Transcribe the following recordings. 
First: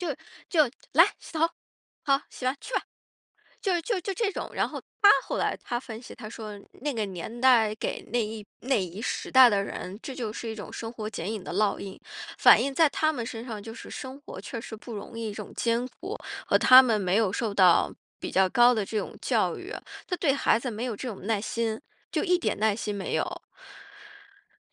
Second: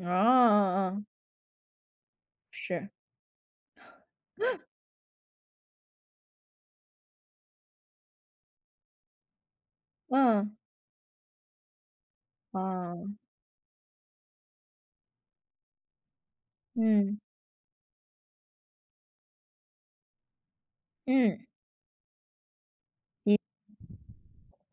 就就，嗯“来，嗯。洗头，好，洗吧，去吧，”是。就就就这种。然后他后来他分析，他说：“那个年代给那一那一时代的人，这就是嗯。一种生活剪影的烙印。“反映在他嗯。们身上，就是生活确实不容易这种艰苦，和他们没嗯。有受到比较高的这种教育，他对孩子没有这种耐嗯。心，就一点耐心没你有。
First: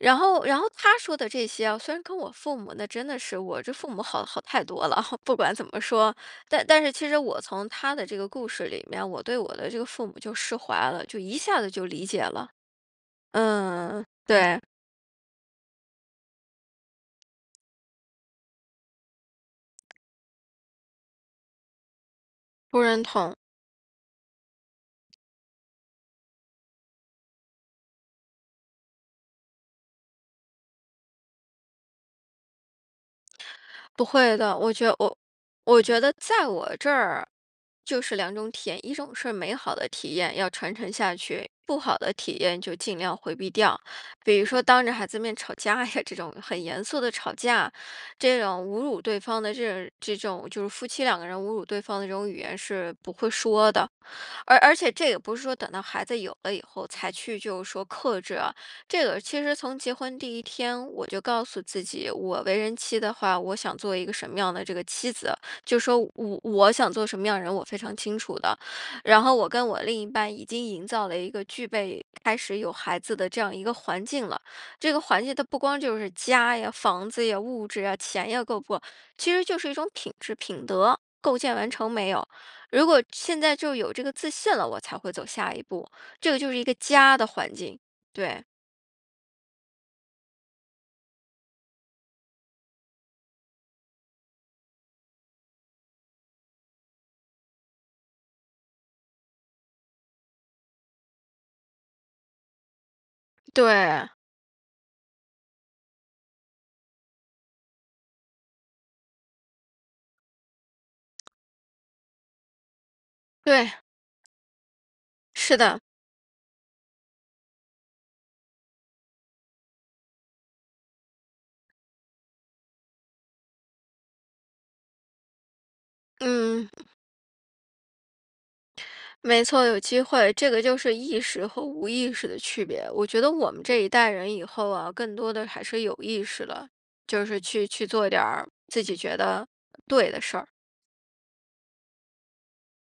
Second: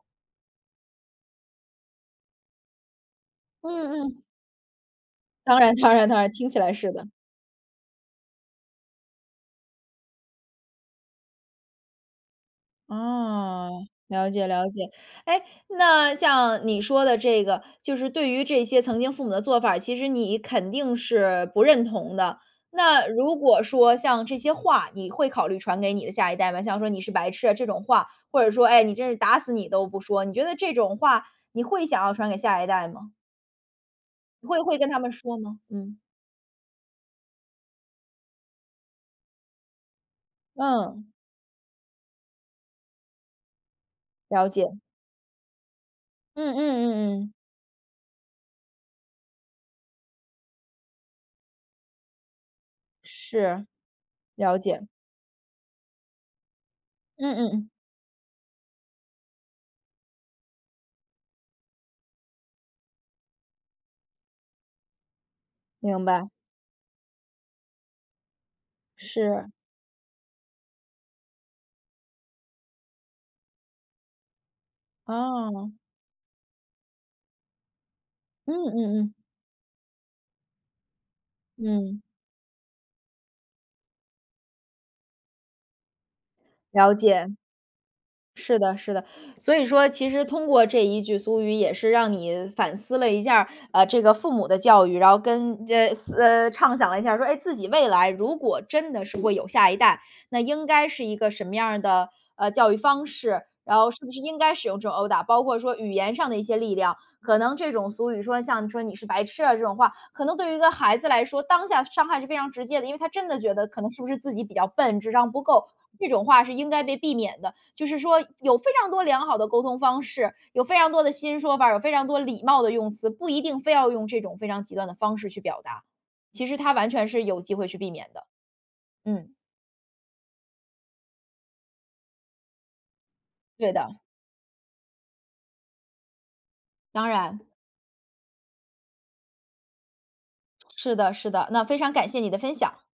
然后然后他说的这些哦，虽然跟我父母，那真的是我这父嗯母嗯。好好太多了，不管当怎然么当然说，当然，听起但来但是是其的。实我从他的这个故事里面，我对我的这个父母就释怀了，就一下子就理解了啊，嗯，了解对。了解。诶，那像你说的这个就是对于这些曾经父母的做法儿，其实你肯定是不认同的。不认那同。如果说像这些话你会考虑传给你的下一代吗？像说：“你是白痴啊”这种话，或者说，诶，“你真是打死你都不说，”你觉得这种话你会想要传给下一代吗？不会的。会我会觉跟得他们我说吗？我嗯。觉得在我这儿就是两种体验，一种是美好的体验，要传承嗯。下去，不好的体验就尽量回避掉。比如了说解。当着孩子的面吵架呀，这种嗯嗯很严肃的嗯吵嗯。架，这种侮辱对方的这种这种就是夫妻两个人侮辱对方的这种语言是不会是，说的。了而而解。且这个也不是说等到孩子有了以后才嗯去嗯就嗯。是说克制啊，这个其实从结婚第一天，我就告诉自己，我为人妻的话，我想做一个什么样的这个妻子。就是说，明白。我我想做什么样的人，我非常清楚的。然后我是。跟我另一半已经营造了一个具备开始有孩子的这样一个环境了，这个环境它不哦。光就是家呀、房子呀、物质呀、钱呀嗯够不够，嗯嗯。其实就是一种品质、品德，构建完成嗯。没有。如果现在就有这个自信了，我才会走下一步。这就是一个了家的解。环境，对。是的，是的。所以说其实通过这一句俗语，也是让你反思了一下，呃，这个父母的教育，然后跟，呃，呃，畅想了一下，说诶自己未来如果真的是会有下一代，那应该是一个什么样的，呃，教育方式。然后是不对。是应该使用这种殴打，包括说语言上的一些力量，可能这种俗语说像说你是白痴啊这种话，可能对于一个孩子来说，当下伤害是非常直接的。因为他真的觉得可对。能是不是自己比较笨，智商不是够。的。这种话是应该被避免的，就是说有非常多良好的沟通方式，有非常多的新说法，有非常多礼貌的用词，不一定非要用这种非常极端的方式去表达。其实嗯。他完全是有机会去避免的。嗯。没错，有机会，这个就是意识和无意识的区别。我觉得我们对这一的。代人以后哦，更多地还是有意识地，当就是然。去去做点儿自己觉得对的事儿。是的是的，那非常感谢你的分享。